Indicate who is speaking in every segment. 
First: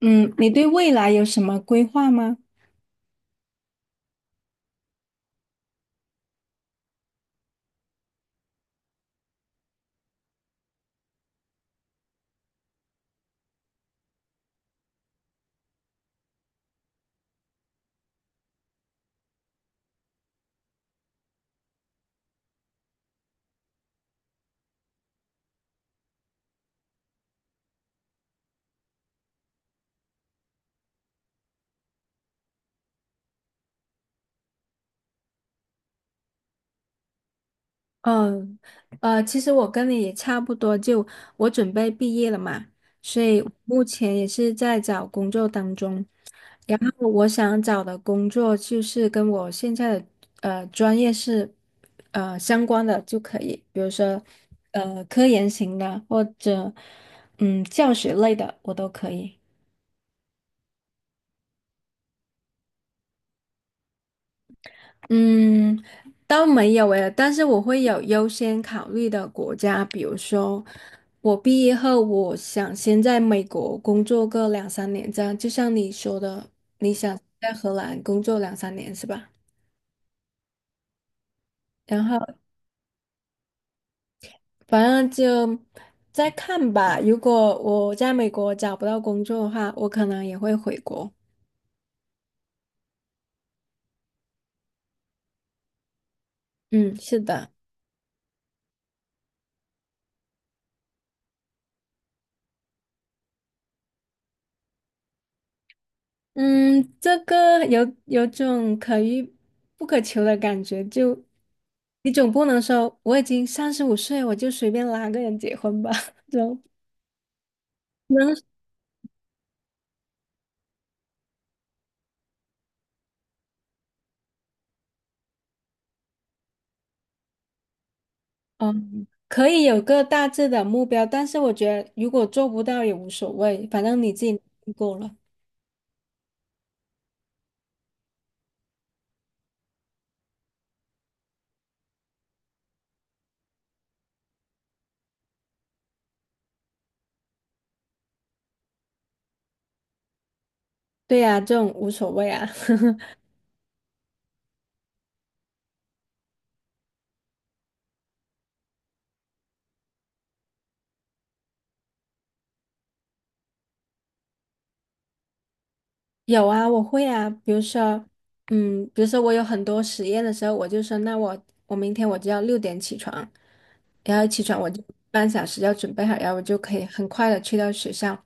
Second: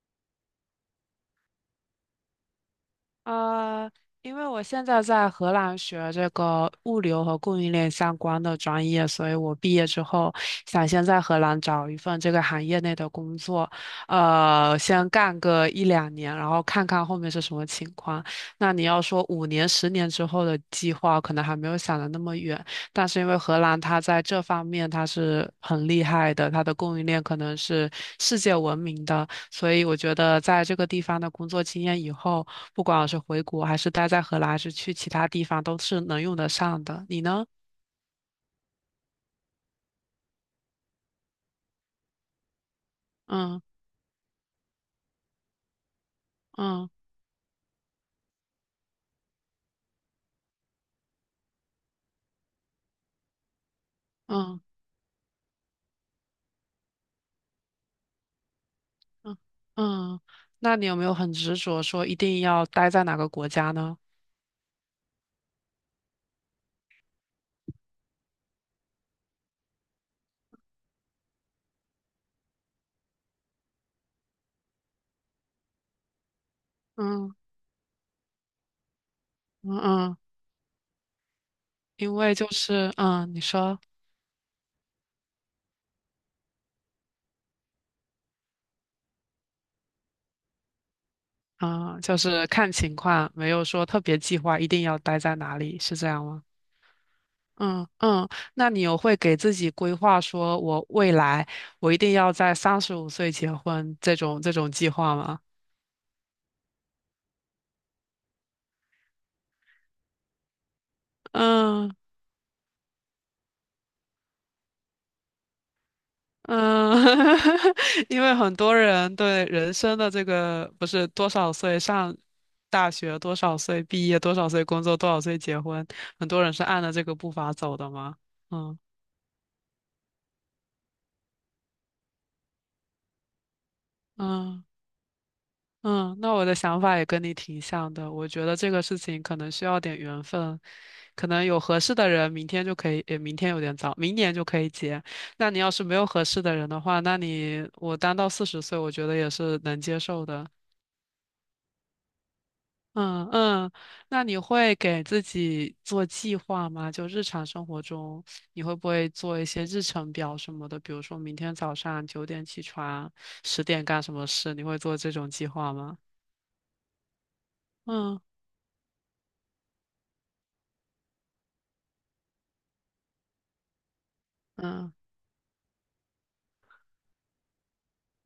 Speaker 1: 嗯，你对未来有什么规划吗？
Speaker 2: 呃，因为我现在在荷兰学这个物流和供应链相关的专业，所以我毕业之后想先在荷兰找一份这个行业内的工作，先干个一两年，然后看看后面是什么情况。那你要说5年、十年之后的计划，可能还没有想的那么远，但是因为荷兰它在这方面它是很厉害的，它的供应链可能是世界闻名的。所以我觉得在这个地方的工作经验以后，不管我是回国还是待在荷兰，还是去其他地方，都是能用得上的。你呢？
Speaker 1: 嗯，其实我跟你也差不多，就我准备毕业了嘛，所以
Speaker 2: 嗯
Speaker 1: 目前也是在找工作当中。然
Speaker 2: 嗯
Speaker 1: 后我想找的工作就是跟我现在的专业是相关的就可以，比如说
Speaker 2: 嗯
Speaker 1: 科研型的或者教学类的，我都可
Speaker 2: 嗯
Speaker 1: 以。
Speaker 2: 嗯，那你有没有很执着说一定要待在哪个国家呢？
Speaker 1: 嗯，倒没有诶，但是我会有优先考虑的国家，比如说我毕业后，我想先在美国工作个两三年，这样就像你说的，你想
Speaker 2: 嗯
Speaker 1: 在荷兰工作两三年是吧？
Speaker 2: 嗯嗯，
Speaker 1: 然
Speaker 2: 因为
Speaker 1: 后
Speaker 2: 就是你说
Speaker 1: 反正就再看吧。如果我在美国找不到工作的话，我可能也会回国。
Speaker 2: 嗯，就是看情况，没有说特别计划一定要待在哪里，是这样吗？
Speaker 1: 嗯，是的。
Speaker 2: 嗯嗯，那你有会给自己规划说，我未来我一定要在35岁结婚这种计划吗？
Speaker 1: 嗯，这个有种可遇不可求的感觉，就
Speaker 2: 嗯
Speaker 1: 你总不能说我已经35岁，我就随便拉个人结婚吧？
Speaker 2: 嗯，
Speaker 1: 就
Speaker 2: 因
Speaker 1: 能，
Speaker 2: 为很多人对人生的这个不是多少岁上大学，多少岁毕业，多少岁工作，多少岁结婚，很多人是按着这个步伐走的吗？嗯
Speaker 1: 嗯，可以有个大致的目标，但是我觉得如果做不到也无所谓，反正你自己努
Speaker 2: 嗯。
Speaker 1: 力过了。
Speaker 2: 嗯，那我的想法也跟你挺像的。我觉得这个事情可能需要点缘分，可能有合适的人，明天就可以，也明天有点早，明年就可以结。那你要是没有合适的人的话，那你我单到40岁，我觉得也是能接受的。
Speaker 1: 对呀，这种无所谓啊。
Speaker 2: 嗯嗯，那你会给自己做计划吗？就日常生活中，你会不会做一些日程表什么的？比如说明天早上9点起床，10点干什么事？你会做这种计划吗？
Speaker 1: 有啊，我会啊。比如说，
Speaker 2: 嗯
Speaker 1: 我有很多实验的时候，我就说，那我明天我就要6点起床，然后起床我就
Speaker 2: 嗯。
Speaker 1: 半小时要准备好，然后我就可以很快的去到学校，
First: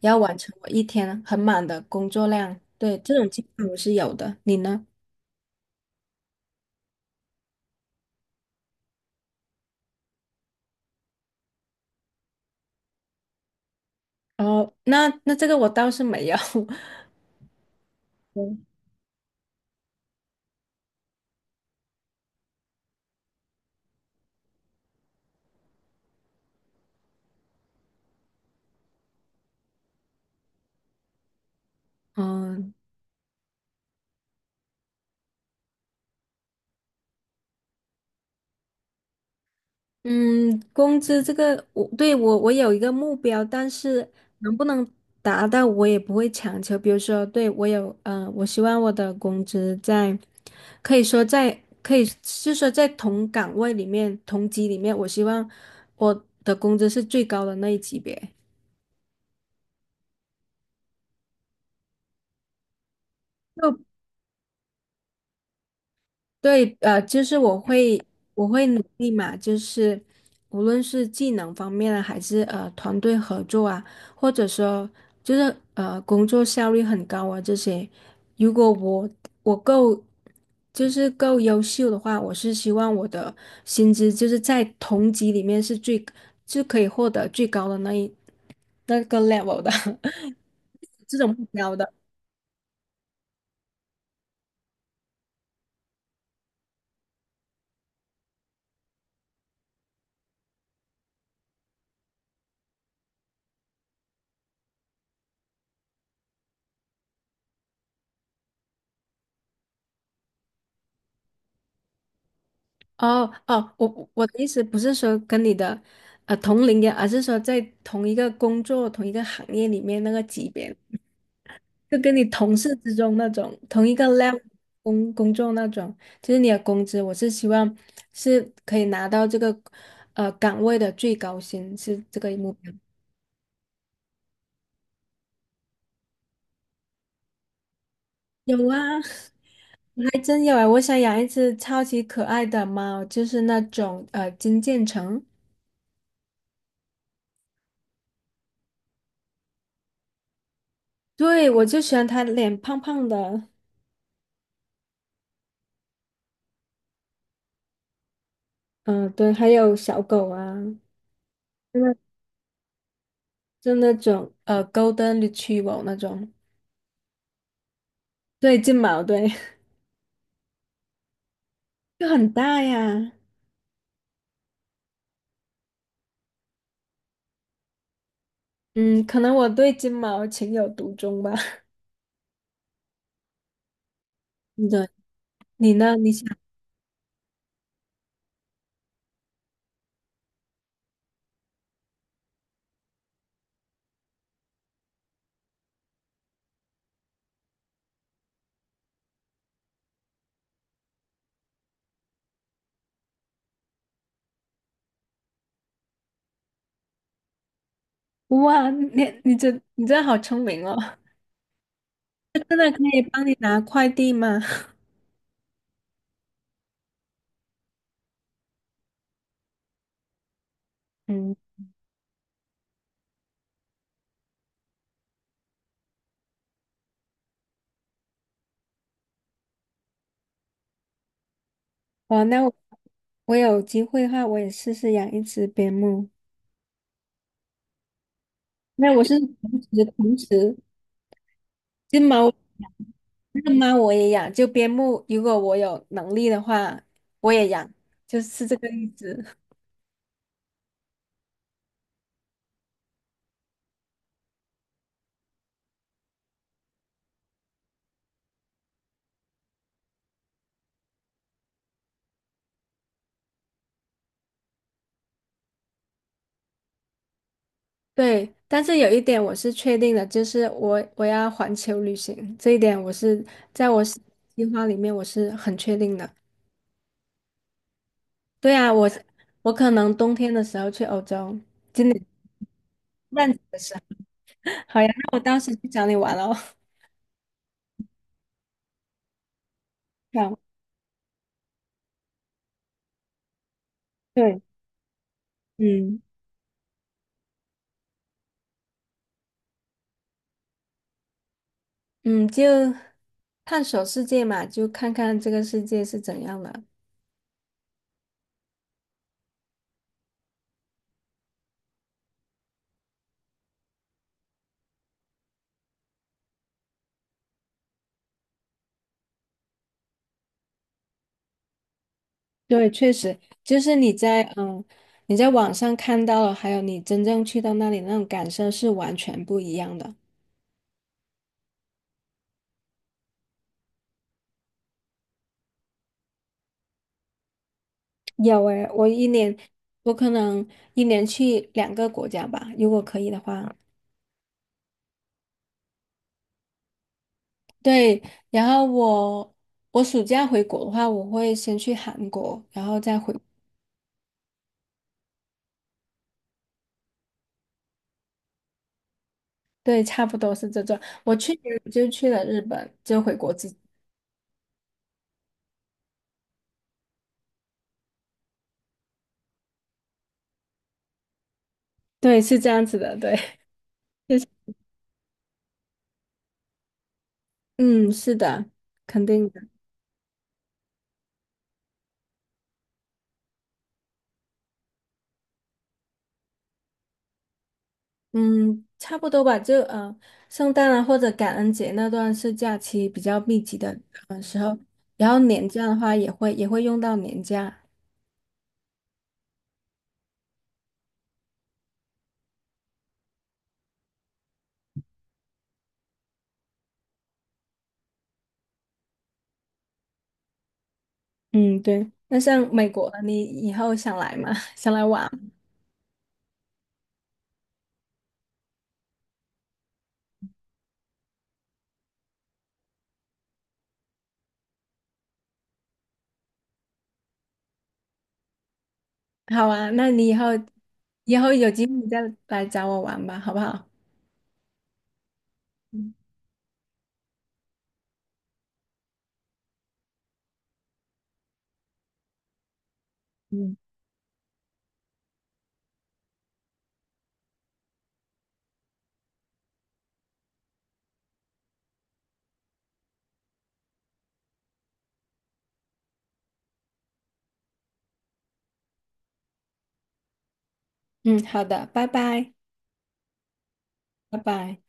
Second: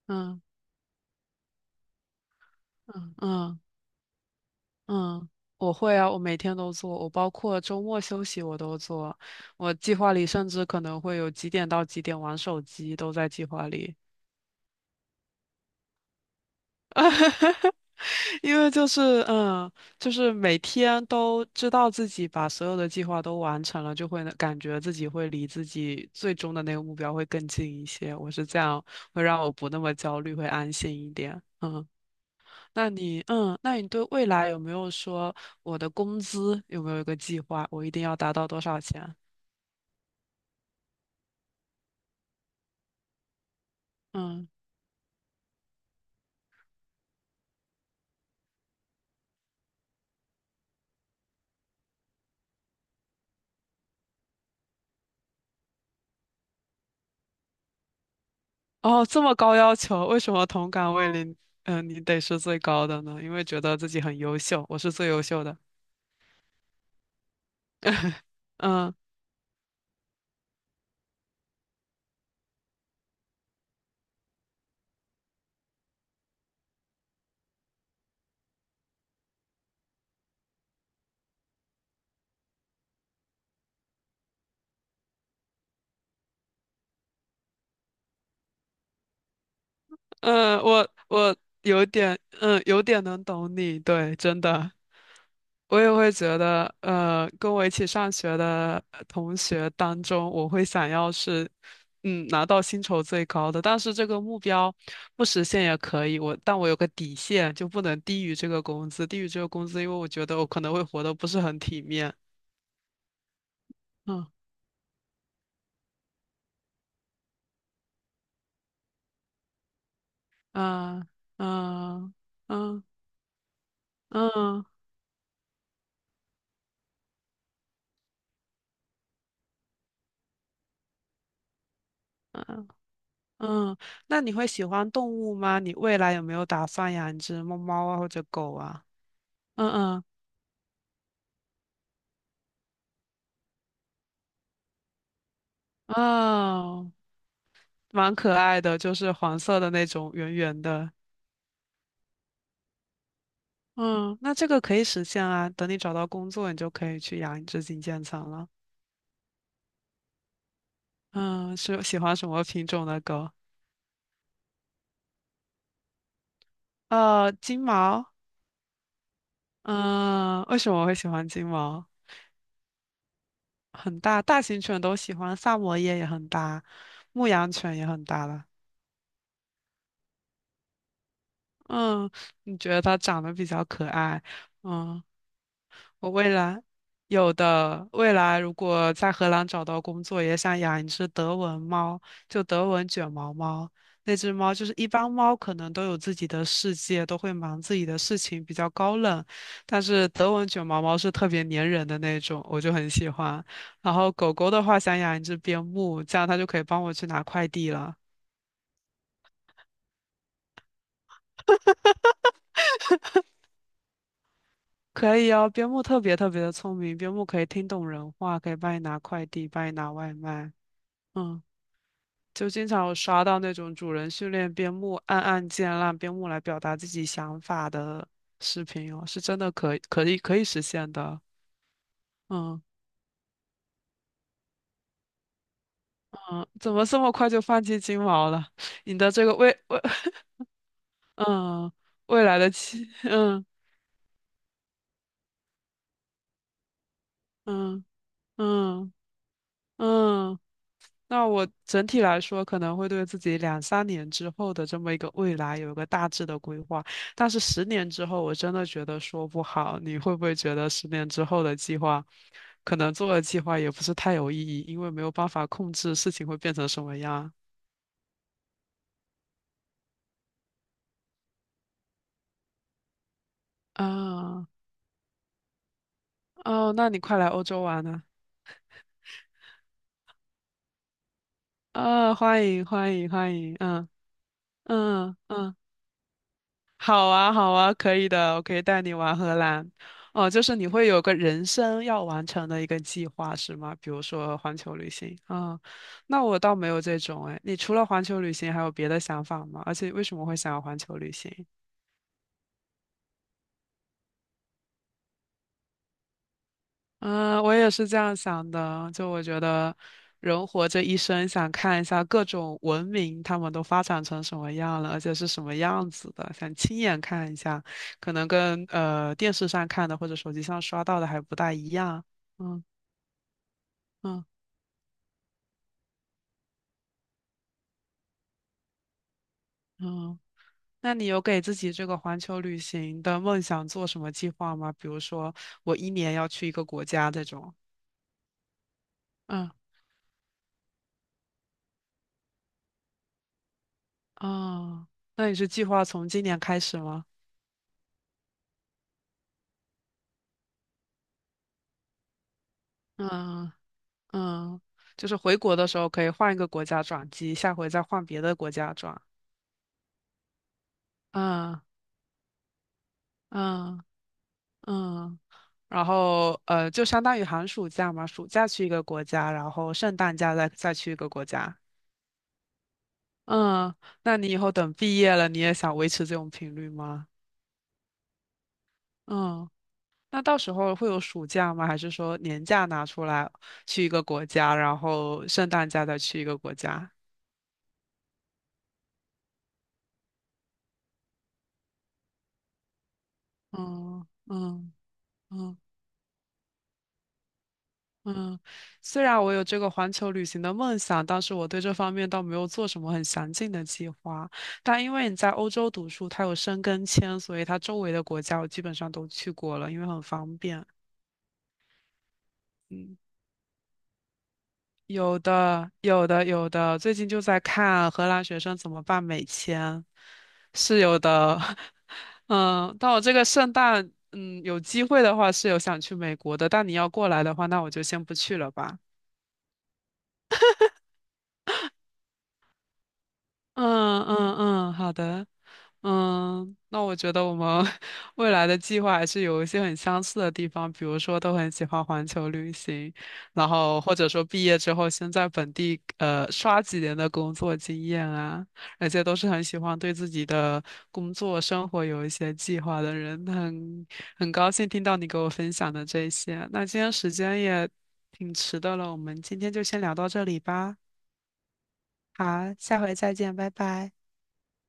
Speaker 1: 然后完
Speaker 2: 嗯
Speaker 1: 成我一天很满的工作量。对，
Speaker 2: 嗯
Speaker 1: 这种情
Speaker 2: 嗯
Speaker 1: 况我是有的，你呢？
Speaker 2: 嗯，我会啊，我每天都做，我包括周末休息我都做。我计划里甚至可能会有几点到几点玩手机都在计划里，
Speaker 1: 哦，那这个我倒是没有，
Speaker 2: 因为就是嗯，就是每天都知道自己把所有的计划都完成了，就会感觉自己会离自己最终的那个目标会更近一些。我是这样，会让我不那么焦虑，会安心一点。嗯。
Speaker 1: 嗯，
Speaker 2: 那你，嗯，那你对未来有没有说我的工资有没有一个计划？我一定要达到多少钱？
Speaker 1: 嗯，工资这个我对我有一个目标，但是
Speaker 2: 嗯，
Speaker 1: 能不能达到我也不会强求。比如说，对我有我希望我的工资在可以是说在同岗位里面同级里面，我希望我的工资是最高的那一级别。
Speaker 2: 哦，这么高要求，为什么同岗位里，嗯，你得是最高的呢？因为觉得自己很优秀，我是最优秀的。
Speaker 1: 对，就是我会 我会努
Speaker 2: 嗯
Speaker 1: 力嘛，就是无论是技能方面啊，还是团队合作啊，或者说就是工作效率很高啊这些，如果我够就是够优秀的话，我是希望我的薪资就是在同级里面就可以获得最高的那个 level 的
Speaker 2: 嗯，我
Speaker 1: 这种
Speaker 2: 我
Speaker 1: 目标
Speaker 2: 有
Speaker 1: 的。
Speaker 2: 点，嗯，有点能懂你，对，真的，我也会觉得，呃，跟我一起上学的呃同学当中，我会想要是，嗯，拿到薪酬最高的，但是这个目标不实现也可以，我，但我有个底线，就不能低于这个工资，低于这个工资，因为我觉得我可能会活得不是很体面。
Speaker 1: 哦哦，我
Speaker 2: 嗯
Speaker 1: 的意思不是说跟你的同龄人，而是说在同一个工作、同一个行业里面那个级别，
Speaker 2: 嗯
Speaker 1: 就跟
Speaker 2: 嗯
Speaker 1: 你同事
Speaker 2: 嗯
Speaker 1: 之中那种同一个 level
Speaker 2: 嗯
Speaker 1: 工作那种，就是你的工资，我是希望是可以拿到这个岗位的最高薪，是这个目
Speaker 2: 嗯。
Speaker 1: 标。
Speaker 2: 嗯，那你会喜欢动物吗？你未来有没有打算养一只猫猫啊，或者狗
Speaker 1: 有
Speaker 2: 啊？
Speaker 1: 啊，
Speaker 2: 嗯
Speaker 1: 还真有啊！我想养一只超级可爱的猫，就是那种金渐层。
Speaker 2: 嗯，哦，蛮可爱的，就是黄色的那种，圆圆的。
Speaker 1: 对，我就喜欢它脸胖胖的。
Speaker 2: 嗯，那这个可以实现啊。等你找到工作，你就可以去养一只金渐层了。
Speaker 1: 嗯、对，还有小狗啊，
Speaker 2: 嗯，
Speaker 1: 就
Speaker 2: 是
Speaker 1: 那
Speaker 2: 喜欢什么品种的狗？
Speaker 1: 就那种Golden Retriever 那种，
Speaker 2: 金毛。
Speaker 1: 对，金毛，对，
Speaker 2: 嗯，为什么我会喜欢金毛？
Speaker 1: 就很大呀。
Speaker 2: 很大，大型犬都喜欢，萨摩耶也很大，牧羊犬也很大了。
Speaker 1: 嗯，可能我对金毛情有独钟吧。
Speaker 2: 嗯，你觉得它长得比较可爱？
Speaker 1: 对，
Speaker 2: 嗯，
Speaker 1: 你呢？
Speaker 2: 我
Speaker 1: 你
Speaker 2: 未
Speaker 1: 想，
Speaker 2: 来有的，未来如果在荷兰找到工作，也想养一只德文猫，就德文卷毛猫。那只猫就是一般猫可能都有自己的世界，都会忙自己的事情，比较高冷。但是德文卷毛猫是特别粘人的那种，我就很喜欢。然后狗狗的话，想养一只边牧，这样它就可以帮我去拿快递了。
Speaker 1: 哇，你你真的好聪明哦！它真的可以帮你拿快递吗？
Speaker 2: 可以哦，边牧特别特别的聪明，边牧可以听懂人话，可以帮你拿快递，帮你拿外卖。
Speaker 1: 嗯，
Speaker 2: 嗯，就经常有刷到那种主人训练边牧按按键让边牧来表达自己想法的视频哦，是真的可以实现的。
Speaker 1: 哇，那我
Speaker 2: 嗯
Speaker 1: 我有机会的话，我也试试养一只边牧。
Speaker 2: 嗯，怎么这么快就放弃金毛了？
Speaker 1: 那
Speaker 2: 你
Speaker 1: 我
Speaker 2: 的
Speaker 1: 是
Speaker 2: 这个
Speaker 1: 同
Speaker 2: 未未
Speaker 1: 时 同时
Speaker 2: 嗯
Speaker 1: 金
Speaker 2: 未
Speaker 1: 毛
Speaker 2: 来的期嗯
Speaker 1: 那猫我也养，就边牧，如果我有能力的话，我也养，
Speaker 2: 嗯
Speaker 1: 就是这个意
Speaker 2: 嗯
Speaker 1: 思。
Speaker 2: 嗯。嗯那我整体来说可能会对自己两三年之后的这么一个未来有一个大致的规划，但是十年之后我真的觉得说不好。你会不会觉得十年之后的计划，可能做的计划也不是太有意义，因为没有办法控制事情会变成什么样
Speaker 1: 对，但是有一点我是确定的，就是我要环球旅行，这一点我是计
Speaker 2: 啊？
Speaker 1: 划里面很确定的。
Speaker 2: 哦，那你快来欧洲玩啊！
Speaker 1: 对啊，我可能冬天的时候去欧洲，今年
Speaker 2: 啊，欢迎欢迎
Speaker 1: 万
Speaker 2: 欢
Speaker 1: 子
Speaker 2: 迎，
Speaker 1: 的时候。
Speaker 2: 嗯
Speaker 1: 好呀，
Speaker 2: 嗯
Speaker 1: 那我到时
Speaker 2: 嗯。
Speaker 1: 去找你玩哦。
Speaker 2: 好啊，好啊，可以的，我可以带你玩荷兰。哦，
Speaker 1: 好，
Speaker 2: 就是你会有个人生要完成的一个计划是吗？比如说
Speaker 1: 对，
Speaker 2: 环球旅行啊，
Speaker 1: 嗯
Speaker 2: 那我倒没有这种哎。你除了环球旅行还有别的想法吗？而且为什么会想要环球旅行？
Speaker 1: 嗯，就探索世界嘛，就看看这个世界是怎样的。
Speaker 2: 嗯，我也是这样想的。就我觉得，人活这一生，想看一下各种文明他们都发展成什么样了，而且是什么样子的，想亲眼看一下，可能跟电视上看的或者手机上刷到的还不大一样。嗯
Speaker 1: 对，确实，就是你在
Speaker 2: 嗯
Speaker 1: 嗯，你在网上看到了，还有你真正去到那里那种感受是完全不一样的。
Speaker 2: 嗯。那你有给自己这个环球旅行的梦想做什么计划吗？比如说，我一年要去一个国家这种。
Speaker 1: 有诶，
Speaker 2: 嗯
Speaker 1: 我可能一年去2个国家吧，如果可以的话。
Speaker 2: 哦，那你是计划从今年开始吗？
Speaker 1: 对，然后我暑假回国的话，我会先去韩国，然后再回。
Speaker 2: 嗯嗯，就是回国的时候可以换一个国家转机，下回再换别的国家转。
Speaker 1: 对，差不多是这种。我去年
Speaker 2: 嗯
Speaker 1: 就去了日本，就回国之。
Speaker 2: 嗯嗯，然后就相当于寒暑假嘛，暑假去一个国家，然后圣诞假再去一个国家。
Speaker 1: 对，是这样子的，对，
Speaker 2: 嗯，那你以后等毕业了，你也想维持这种频率吗？
Speaker 1: 嗯，是的，肯定。的。
Speaker 2: 嗯，那到时候会有暑假吗？还是说年假拿出来去一个国家，然后圣诞假再去一个国家？
Speaker 1: 嗯，差不多吧，就圣诞啊或者感恩节那段是假期比较密集的，
Speaker 2: 嗯嗯
Speaker 1: 然后年
Speaker 2: 嗯。
Speaker 1: 假的话也会用到年假。
Speaker 2: 嗯，虽然我有这个环球旅行的梦想，但是我对这方面倒没有做什么很详尽的计划。但因为你在欧洲读书，它有申根签，所以它周围的国家我基本上都去过了，因为很方便。
Speaker 1: 嗯，对。那像美国，
Speaker 2: 嗯，
Speaker 1: 你以后想来吗？想来玩？
Speaker 2: 有的，有的，有的。最近就在看荷兰学生怎么办美签，是有的。嗯，但我这个圣诞，嗯，有机会的话是有想去美国的，但你要过来的话，那我就先不去了吧。
Speaker 1: 好啊，那你以后有机会你再来找我玩吧，好不好？
Speaker 2: 嗯嗯嗯，好的。
Speaker 1: 嗯
Speaker 2: 嗯，那我觉得我们 未来的计划还是有一些很相似的地方，比如说都很喜欢环球旅行，然
Speaker 1: 嗯，
Speaker 2: 后或者说毕业之后先在本地刷几年的工作经验啊，而且都是很喜欢对自己的工作生活有一些计划的人，很高兴听到你给我分享的这些。那今天时间也挺迟的了，我们今天就先聊到这里吧。
Speaker 1: 嗯，好的，拜
Speaker 2: 好，
Speaker 1: 拜，
Speaker 2: 下回再见，拜拜。
Speaker 1: 拜拜。